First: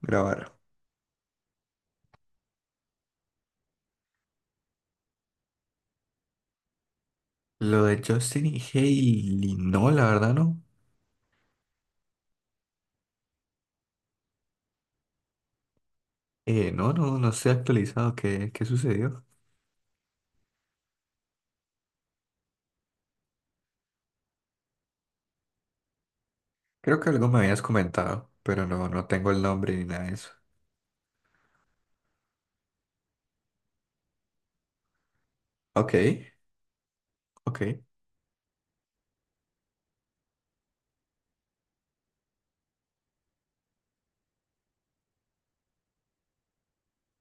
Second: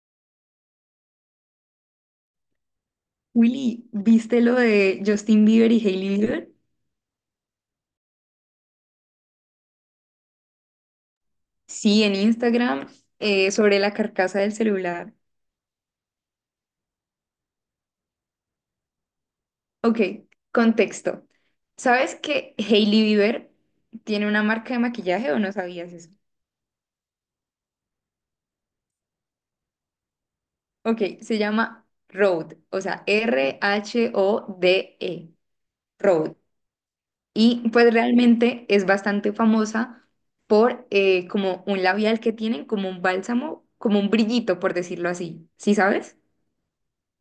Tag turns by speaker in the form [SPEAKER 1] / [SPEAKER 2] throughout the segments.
[SPEAKER 1] Grabar.
[SPEAKER 2] Willy, ¿viste lo de Justin Bieber y Hailey Bieber?
[SPEAKER 1] Lo de Justin y Hailey, no, la verdad no.
[SPEAKER 2] Sí, en Instagram, sobre la carcasa del celular.
[SPEAKER 1] No, no estoy actualizado. Qué sucedió?
[SPEAKER 2] Ok, contexto. ¿Sabes que Hailey Bieber tiene una marca de maquillaje o no sabías eso?
[SPEAKER 1] Creo que algo me habías comentado, pero no tengo el nombre ni nada de eso.
[SPEAKER 2] Ok, se llama Rhode, o sea, R-H-O-D-E,
[SPEAKER 1] Ok,
[SPEAKER 2] Rhode.
[SPEAKER 1] ok,
[SPEAKER 2] Y pues realmente es bastante famosa por como un labial que tienen, como un bálsamo, como un brillito, por decirlo así. ¿Sí sabes?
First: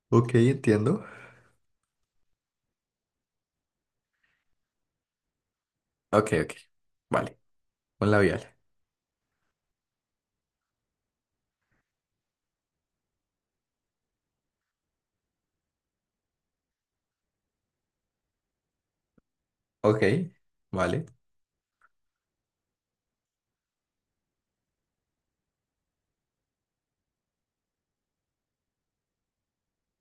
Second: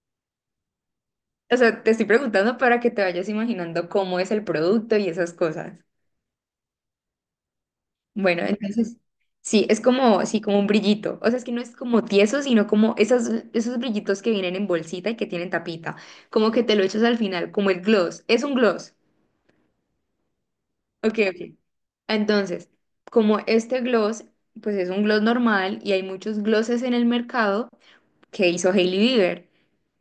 [SPEAKER 1] ok, entiendo.
[SPEAKER 2] O sea, te estoy preguntando para que te vayas imaginando cómo es el producto y esas cosas.
[SPEAKER 1] Ok, ok, vale. Un
[SPEAKER 2] Bueno,
[SPEAKER 1] labial.
[SPEAKER 2] entonces, sí, es como, sí, como un brillito. O sea, es que no es como tieso, sino como esas, esos brillitos que vienen en bolsita y que tienen tapita. Como que te lo echas al final, como el gloss. Es un gloss.
[SPEAKER 1] Ok, vale.
[SPEAKER 2] Ok, ok. Entonces, como este gloss, pues es un gloss normal y hay muchos glosses en el mercado, que hizo Hailey Bieber.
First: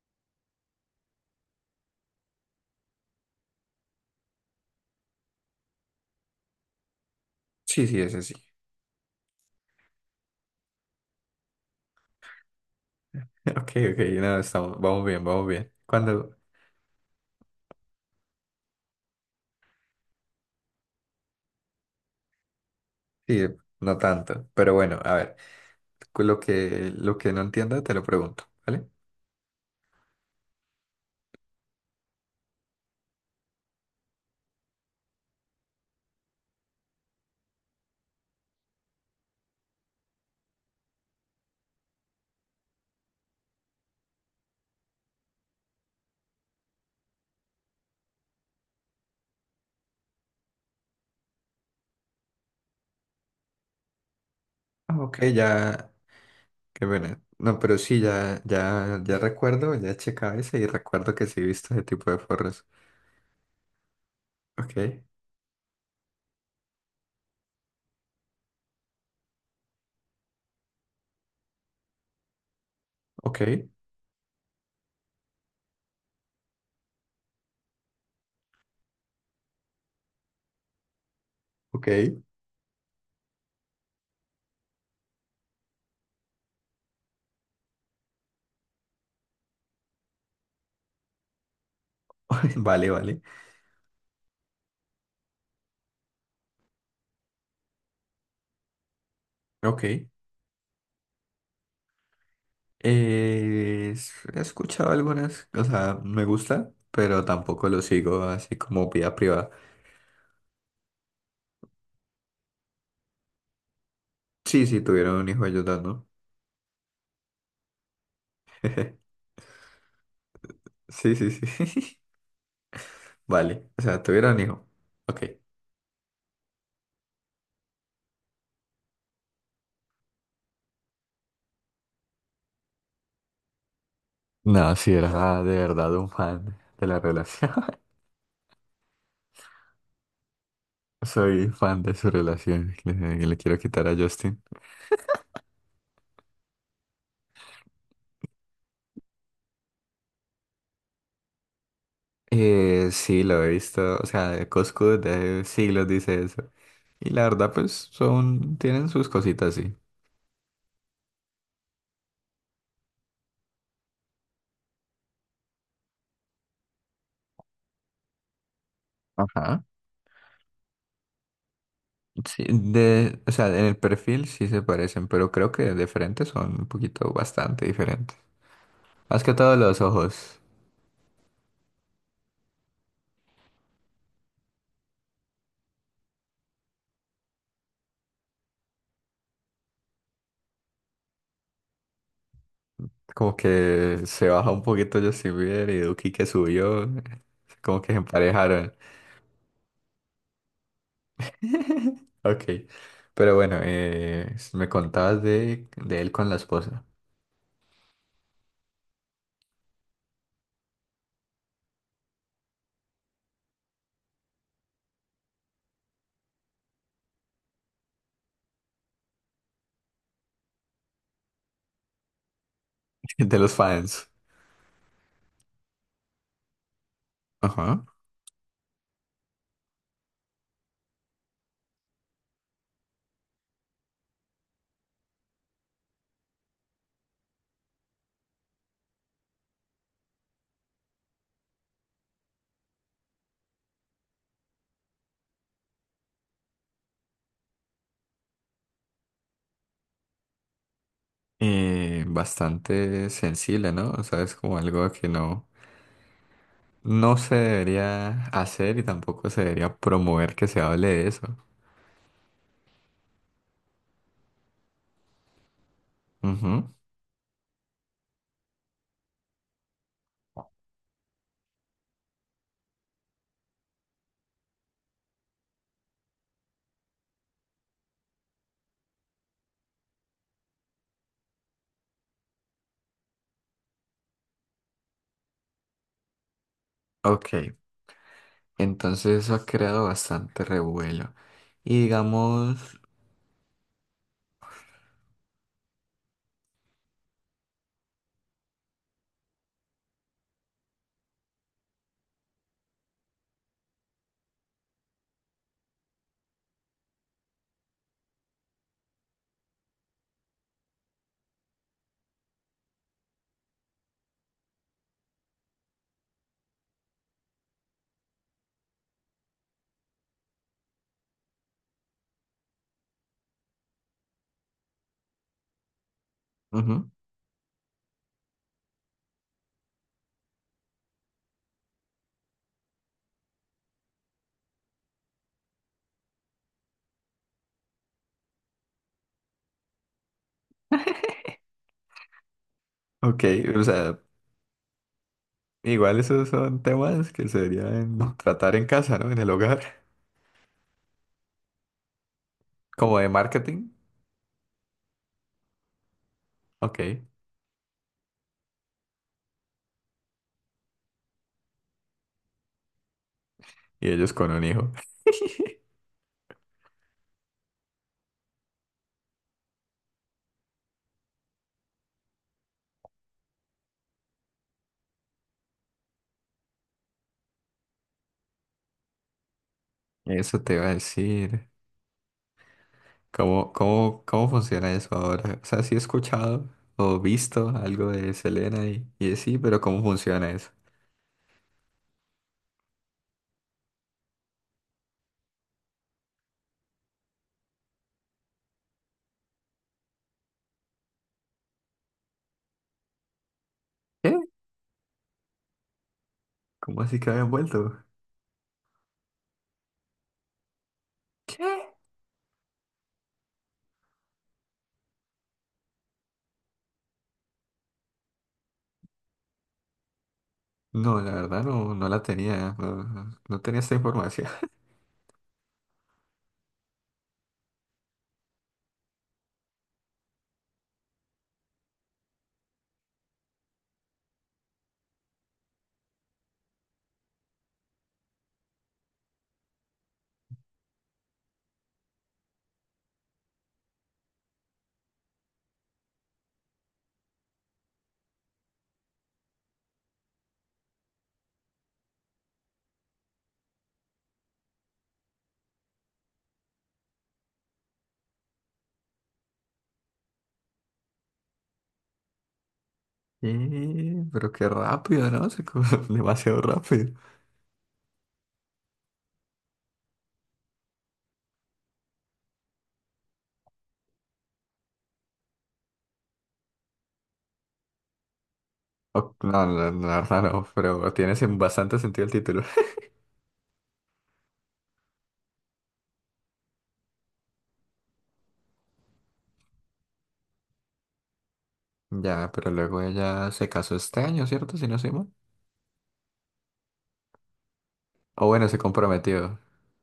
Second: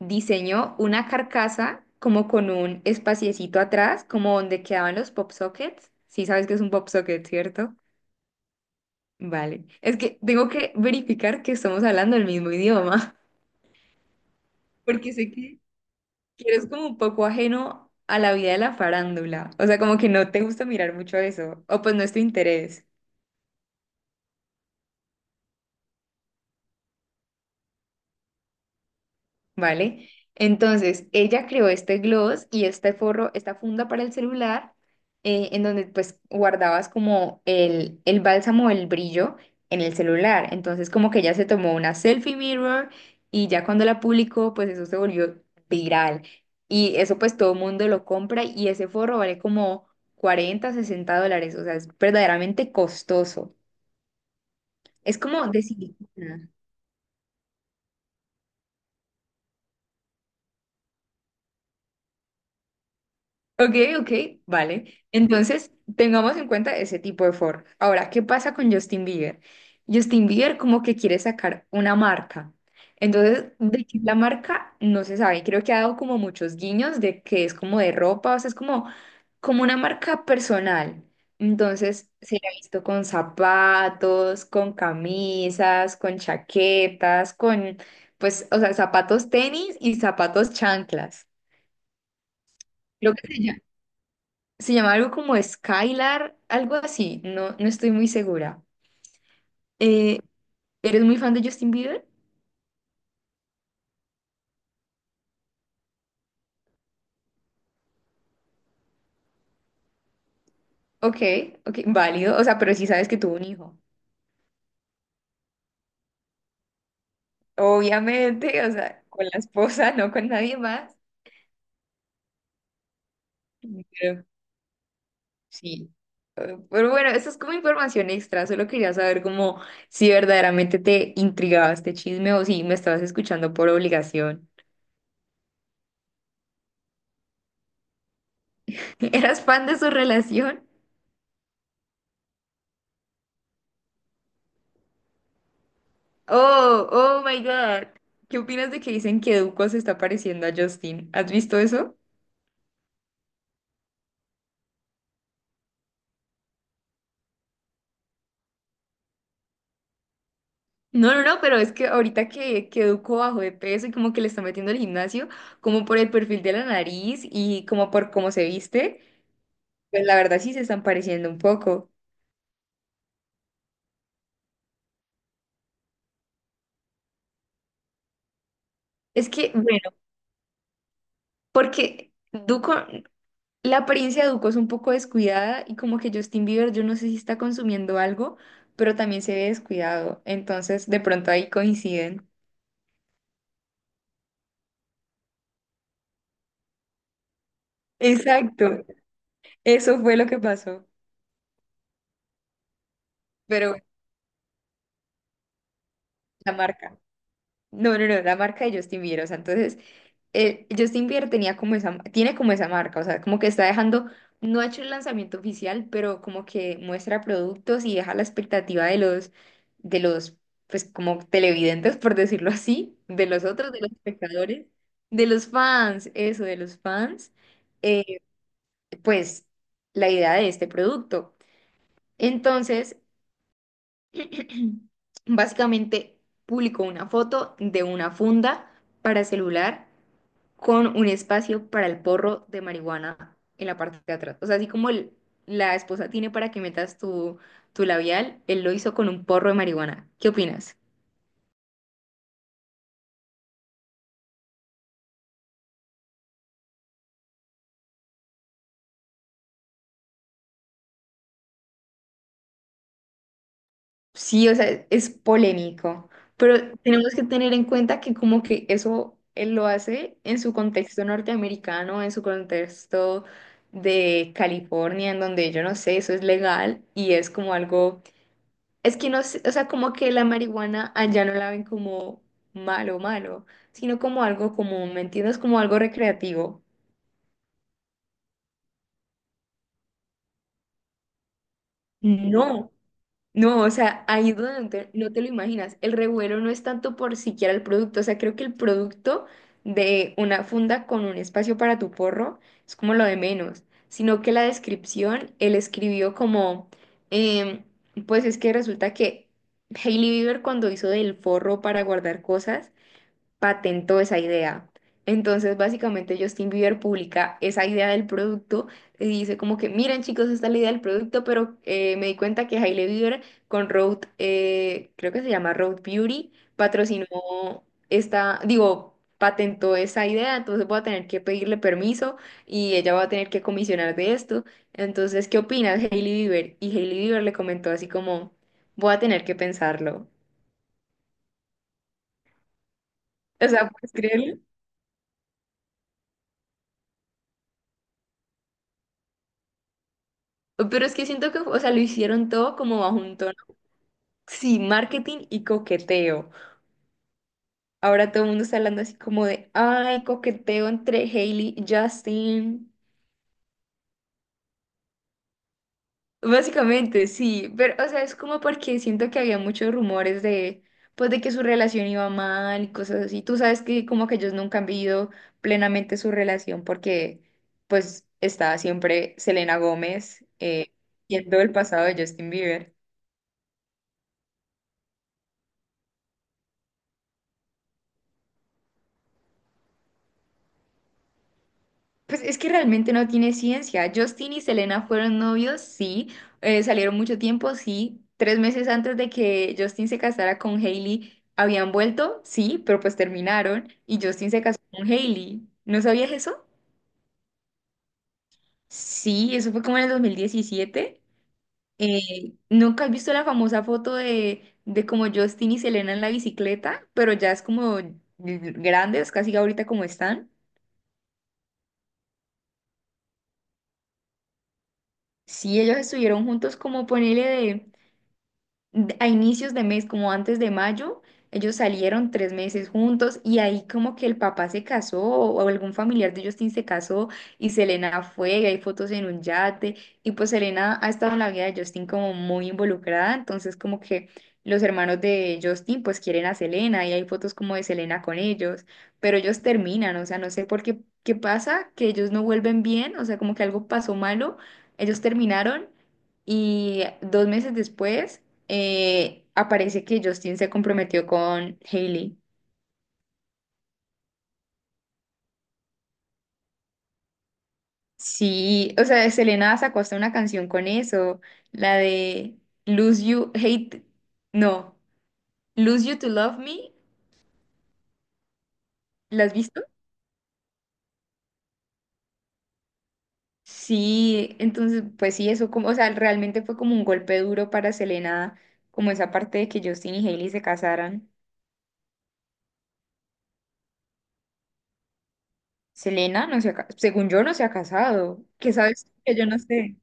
[SPEAKER 2] Diseñó una carcasa como con un espaciecito atrás, como donde quedaban los pop sockets. Sí sabes que es un pop socket, ¿cierto?
[SPEAKER 1] Sí, sí, ese sí.
[SPEAKER 2] Vale. Es que tengo que verificar que estamos hablando el mismo idioma,
[SPEAKER 1] Ok, ok, no, estamos, vamos
[SPEAKER 2] porque
[SPEAKER 1] bien,
[SPEAKER 2] sé
[SPEAKER 1] vamos
[SPEAKER 2] que
[SPEAKER 1] bien. Cuando,
[SPEAKER 2] que eres como un poco ajeno a la vida de la farándula. O sea, como que no te gusta mirar mucho eso, o pues no es tu interés.
[SPEAKER 1] sí, no tanto, pero bueno, a ver, lo lo que no entienda te lo pregunto, ¿vale?
[SPEAKER 2] ¿Vale? Entonces, ella creó este gloss y este forro, esta funda para el celular, en donde pues guardabas como el bálsamo, el brillo en el celular. Entonces, como que ella se tomó una selfie mirror y ya cuando la publicó, pues eso se volvió viral. Y eso pues todo el mundo lo compra y ese forro vale como 40 a 60 dólares, o sea, es verdaderamente costoso.
[SPEAKER 1] Ah,
[SPEAKER 2] Es
[SPEAKER 1] ok,
[SPEAKER 2] como de
[SPEAKER 1] ya.
[SPEAKER 2] silicona.
[SPEAKER 1] Qué pena. No, pero sí, ya, ya, ya recuerdo, ya he checado ese y recuerdo que sí he visto ese tipo de forros.
[SPEAKER 2] Ok, ok,
[SPEAKER 1] Ok,
[SPEAKER 2] vale. Entonces, tengamos en cuenta ese tipo de forma. Ahora, ¿qué pasa con Justin Bieber? Justin Bieber como que quiere sacar una marca.
[SPEAKER 1] ok,
[SPEAKER 2] Entonces, de qué es la marca no se sabe. Creo que ha dado como muchos guiños de que es como de ropa, o sea, es como, como una marca personal. Entonces,
[SPEAKER 1] ok.
[SPEAKER 2] se la ha visto con zapatos, con camisas, con chaquetas, con, pues, o sea, zapatos tenis y zapatos chanclas.
[SPEAKER 1] Vale,
[SPEAKER 2] Creo
[SPEAKER 1] vale.
[SPEAKER 2] que se llama algo como Skylar, algo así, no, no estoy muy segura.
[SPEAKER 1] Ok.
[SPEAKER 2] Eh, ¿Eres muy fan de Justin Bieber?
[SPEAKER 1] He escuchado algunas, o sea, me gusta, pero tampoco lo sigo así como vida privada.
[SPEAKER 2] Ok, ok, válido, o sea, pero sí sabes que tuvo un hijo.
[SPEAKER 1] Sí, sí, tuvieron un hijo ellos dos, ¿no?
[SPEAKER 2] Obviamente, o sea, con la esposa, no con nadie más.
[SPEAKER 1] Sí, sí, sí. Vale, o sea,
[SPEAKER 2] Pero
[SPEAKER 1] tuvieron un hijo. Ok.
[SPEAKER 2] sí, pero bueno, eso es como información extra, solo quería saber como si verdaderamente te intrigaba este chisme o si me estabas escuchando por obligación.
[SPEAKER 1] No, sí, era de verdad un fan de la relación.
[SPEAKER 2] ¿Eras fan de su relación?
[SPEAKER 1] Soy fan de su relación. Le quiero quitar a Justin.
[SPEAKER 2] Oh, oh my God. ¿Qué opinas de que dicen que Duco se está pareciendo a Justin? ¿Has visto eso?
[SPEAKER 1] Sí, lo he visto, o sea, Coscu de siglos dice eso. Y la verdad, pues, son, tienen sus cositas, sí.
[SPEAKER 2] No, no, no, pero es que ahorita que Duco bajó de peso y como que le está metiendo al gimnasio, como por el perfil de la nariz y como por cómo se viste,
[SPEAKER 1] Ajá.
[SPEAKER 2] pues la verdad sí se están pareciendo un poco.
[SPEAKER 1] Sí, de, o sea, en el perfil sí se parecen, pero creo que de frente son un poquito bastante diferentes. Más
[SPEAKER 2] Es
[SPEAKER 1] que
[SPEAKER 2] que,
[SPEAKER 1] todo los
[SPEAKER 2] bueno,
[SPEAKER 1] ojos.
[SPEAKER 2] porque Duco, la apariencia de Duco es un poco descuidada y como que Justin Bieber, yo no sé si está consumiendo algo, pero también se ve descuidado. Entonces, de pronto ahí coinciden.
[SPEAKER 1] Como que se baja un poquito Justin Bieber y Duki que subió, como que se emparejaron.
[SPEAKER 2] Exacto. Eso fue lo que pasó.
[SPEAKER 1] Ok, pero bueno,
[SPEAKER 2] Pero bueno,
[SPEAKER 1] me contabas de él con la
[SPEAKER 2] la
[SPEAKER 1] esposa,
[SPEAKER 2] marca. No, no, no, la marca de Justin Bieber. O sea, entonces, Justin Bieber tenía como esa, tiene como esa marca. O sea, como que está dejando, no ha hecho el lanzamiento oficial, pero como que muestra productos y deja la expectativa de los, pues como televidentes, por decirlo así, de
[SPEAKER 1] de
[SPEAKER 2] los
[SPEAKER 1] los
[SPEAKER 2] otros, de los
[SPEAKER 1] fans.
[SPEAKER 2] espectadores, de los fans, eso, de los fans,
[SPEAKER 1] Ajá.
[SPEAKER 2] eh, pues la idea de este producto. Entonces, básicamente publicó una foto de una funda para celular con un espacio para el porro de marihuana en la parte de atrás. O sea, así como el- la esposa tiene para que metas tu, tu labial, él lo hizo con un porro de marihuana. ¿Qué opinas?
[SPEAKER 1] Bastante sensible, ¿no? O sea, es como algo que no se debería hacer y tampoco se debería promover que se hable de eso.
[SPEAKER 2] Sí, o sea, es polémico,
[SPEAKER 1] Ujú.
[SPEAKER 2] pero tenemos que tener en cuenta que como que eso él lo hace en su contexto norteamericano, en su contexto de California, en donde yo no sé, eso es legal y es como algo, es que no sé, o sea, como que la marihuana allá no la ven como malo, malo, sino como algo común, ¿me entiendes? Como algo recreativo.
[SPEAKER 1] Ok, entonces eso ha creado bastante revuelo. Y digamos,
[SPEAKER 2] No, no, o sea, ahí es donde no te, no te lo imaginas. El revuelo no es tanto por siquiera el producto, o sea, creo que el producto de una funda con un espacio para tu porro es como lo de menos, sino que la descripción, él escribió como, em, pues es que resulta que Hailey Bieber cuando hizo del forro para guardar cosas, patentó esa idea. Entonces, básicamente, Justin Bieber publica esa idea del producto y dice como que, miren chicos, esta es la idea del producto, pero me di cuenta que Hailey Bieber con Road, creo que se llama Road Beauty,
[SPEAKER 1] ujú,
[SPEAKER 2] patrocinó esta, digo, patentó esa idea, entonces voy a tener que pedirle permiso y ella va a tener que comisionar de esto. Entonces, ¿qué opinas, Hailey Bieber? Y Hailey Bieber le comentó así como, voy a tener que pensarlo.
[SPEAKER 1] ok,
[SPEAKER 2] O
[SPEAKER 1] o
[SPEAKER 2] sea, ¿puedes
[SPEAKER 1] sea,
[SPEAKER 2] creerlo?
[SPEAKER 1] igual esos son temas que se deberían tratar en casa, ¿no? En el hogar,
[SPEAKER 2] Pero es que siento que, o sea, lo hicieron todo como bajo
[SPEAKER 1] como de
[SPEAKER 2] un tono,
[SPEAKER 1] marketing.
[SPEAKER 2] sí, marketing y coqueteo.
[SPEAKER 1] Ok, y
[SPEAKER 2] Ahora todo el mundo está hablando así como de, ay, coqueteo entre Hailey y Justin.
[SPEAKER 1] ellos con un hijo.
[SPEAKER 2] Básicamente, sí, pero, o sea, es como porque siento que había muchos rumores de, pues, de que su relación iba mal y cosas así. Tú sabes que como que ellos nunca han vivido plenamente su relación porque, pues, está siempre Selena Gómez,
[SPEAKER 1] Eso te iba a
[SPEAKER 2] siendo
[SPEAKER 1] decir.
[SPEAKER 2] el pasado de Justin Bieber.
[SPEAKER 1] Cómo funciona eso ahora? O sea, sí he escuchado o visto algo de Selena y de sí, pero ¿cómo funciona eso?
[SPEAKER 2] Pues es que realmente no tiene ciencia. Justin y Selena fueron novios, sí. Salieron mucho tiempo, sí. Tres meses antes de que Justin se casara con Hailey, habían vuelto, sí, pero pues terminaron y
[SPEAKER 1] ¿Qué?
[SPEAKER 2] Justin se casó con Hailey. ¿No sabías eso?
[SPEAKER 1] ¿Cómo así que habían vuelto?
[SPEAKER 2] Sí, eso fue como en el 2017.
[SPEAKER 1] ¿Qué?
[SPEAKER 2] Eh, ¿Nunca has visto la famosa foto de como Justin y Selena en la bicicleta? Pero ya es como grandes, casi ahorita como están.
[SPEAKER 1] No, la verdad no, no la tenía, no tenía esta información.
[SPEAKER 2] Sí, ellos estuvieron juntos como ponele de- a inicios de mes, como antes de mayo, ellos salieron 3 meses juntos y ahí como que el papá se casó o algún familiar de Justin se casó y Selena fue, y hay fotos en un yate y pues Selena ha estado en la vida de Justin como muy involucrada, entonces como que los hermanos de Justin pues quieren a Selena y hay fotos como de Selena con ellos, pero ellos terminan, o sea, no sé por qué, qué pasa, que ellos no vuelven bien, o sea, como que algo pasó malo, ellos terminaron. Y 2 meses después aparece que Justin se comprometió con Hailey.
[SPEAKER 1] Pero qué rápido, ¿no? Demasiado rápido.
[SPEAKER 2] Sí, o sea, Selena sacó hasta una canción con eso, la de Lose You, Hate, no, Lose You to Love Me, ¿la has
[SPEAKER 1] No,
[SPEAKER 2] visto?
[SPEAKER 1] la verdad no, pero tiene bastante sentido el título.
[SPEAKER 2] Sí, entonces, pues sí, eso como, o sea, realmente fue como un golpe duro para Selena, como esa parte de que Justin y Hailey se casaran.
[SPEAKER 1] Ya, pero luego ella se casó este año, ¿cierto? Si no soy mal.
[SPEAKER 2] Selena no se ha, ca- según yo no se ha casado,
[SPEAKER 1] O bueno,
[SPEAKER 2] ¿qué
[SPEAKER 1] se
[SPEAKER 2] sabes tú que yo no
[SPEAKER 1] comprometió.
[SPEAKER 2] sé?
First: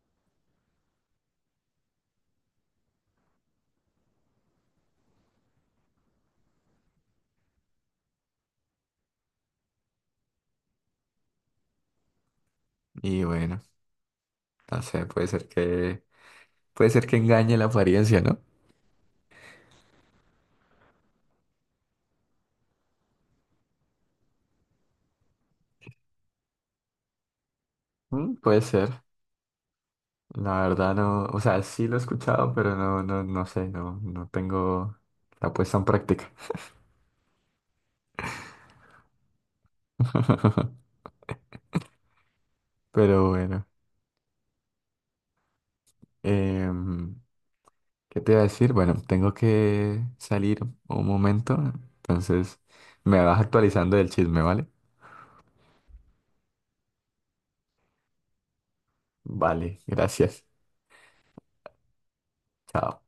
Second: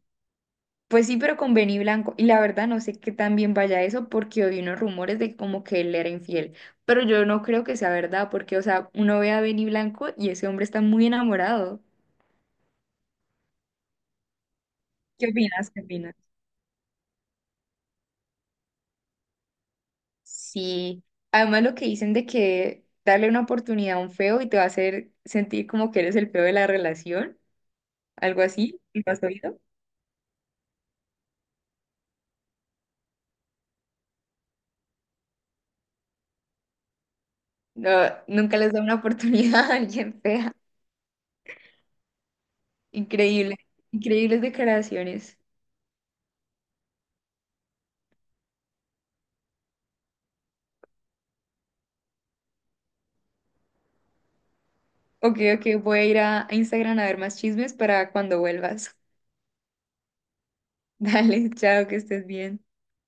[SPEAKER 2] Pues sí, pero con Benny Blanco. Y la verdad no sé qué tan bien vaya eso porque oí unos rumores de como que él era infiel. Pero yo no creo que sea verdad porque, o sea, uno ve a Benny Blanco y ese hombre está muy enamorado.
[SPEAKER 1] Y bueno, no sé, puede
[SPEAKER 2] ¿Qué
[SPEAKER 1] ser
[SPEAKER 2] opinas? ¿Qué opinas?
[SPEAKER 1] puede ser que engañe la apariencia, ¿no?
[SPEAKER 2] Sí. Además lo que dicen de que darle una oportunidad a un feo y te va a hacer sentir como que eres el feo de la relación,
[SPEAKER 1] Mm,
[SPEAKER 2] algo
[SPEAKER 1] puede
[SPEAKER 2] así,
[SPEAKER 1] ser.
[SPEAKER 2] ¿lo has oído?
[SPEAKER 1] La verdad no, o sea, sí lo he escuchado, pero no sé, no tengo la puesta en práctica.
[SPEAKER 2] No, nunca les da una oportunidad a alguien fea.
[SPEAKER 1] Pero
[SPEAKER 2] Increíble.
[SPEAKER 1] bueno,
[SPEAKER 2] Increíbles declaraciones.
[SPEAKER 1] em, ¿qué te iba a decir? Bueno, tengo que salir un momento, entonces me vas actualizando del chisme, ¿vale?
[SPEAKER 2] Ok, ok, voy a ir a Instagram a ver más chismes para cuando vuelvas.
[SPEAKER 1] Vale, gracias.
[SPEAKER 2] Dale, chao, que estés bien.
[SPEAKER 1] Chao.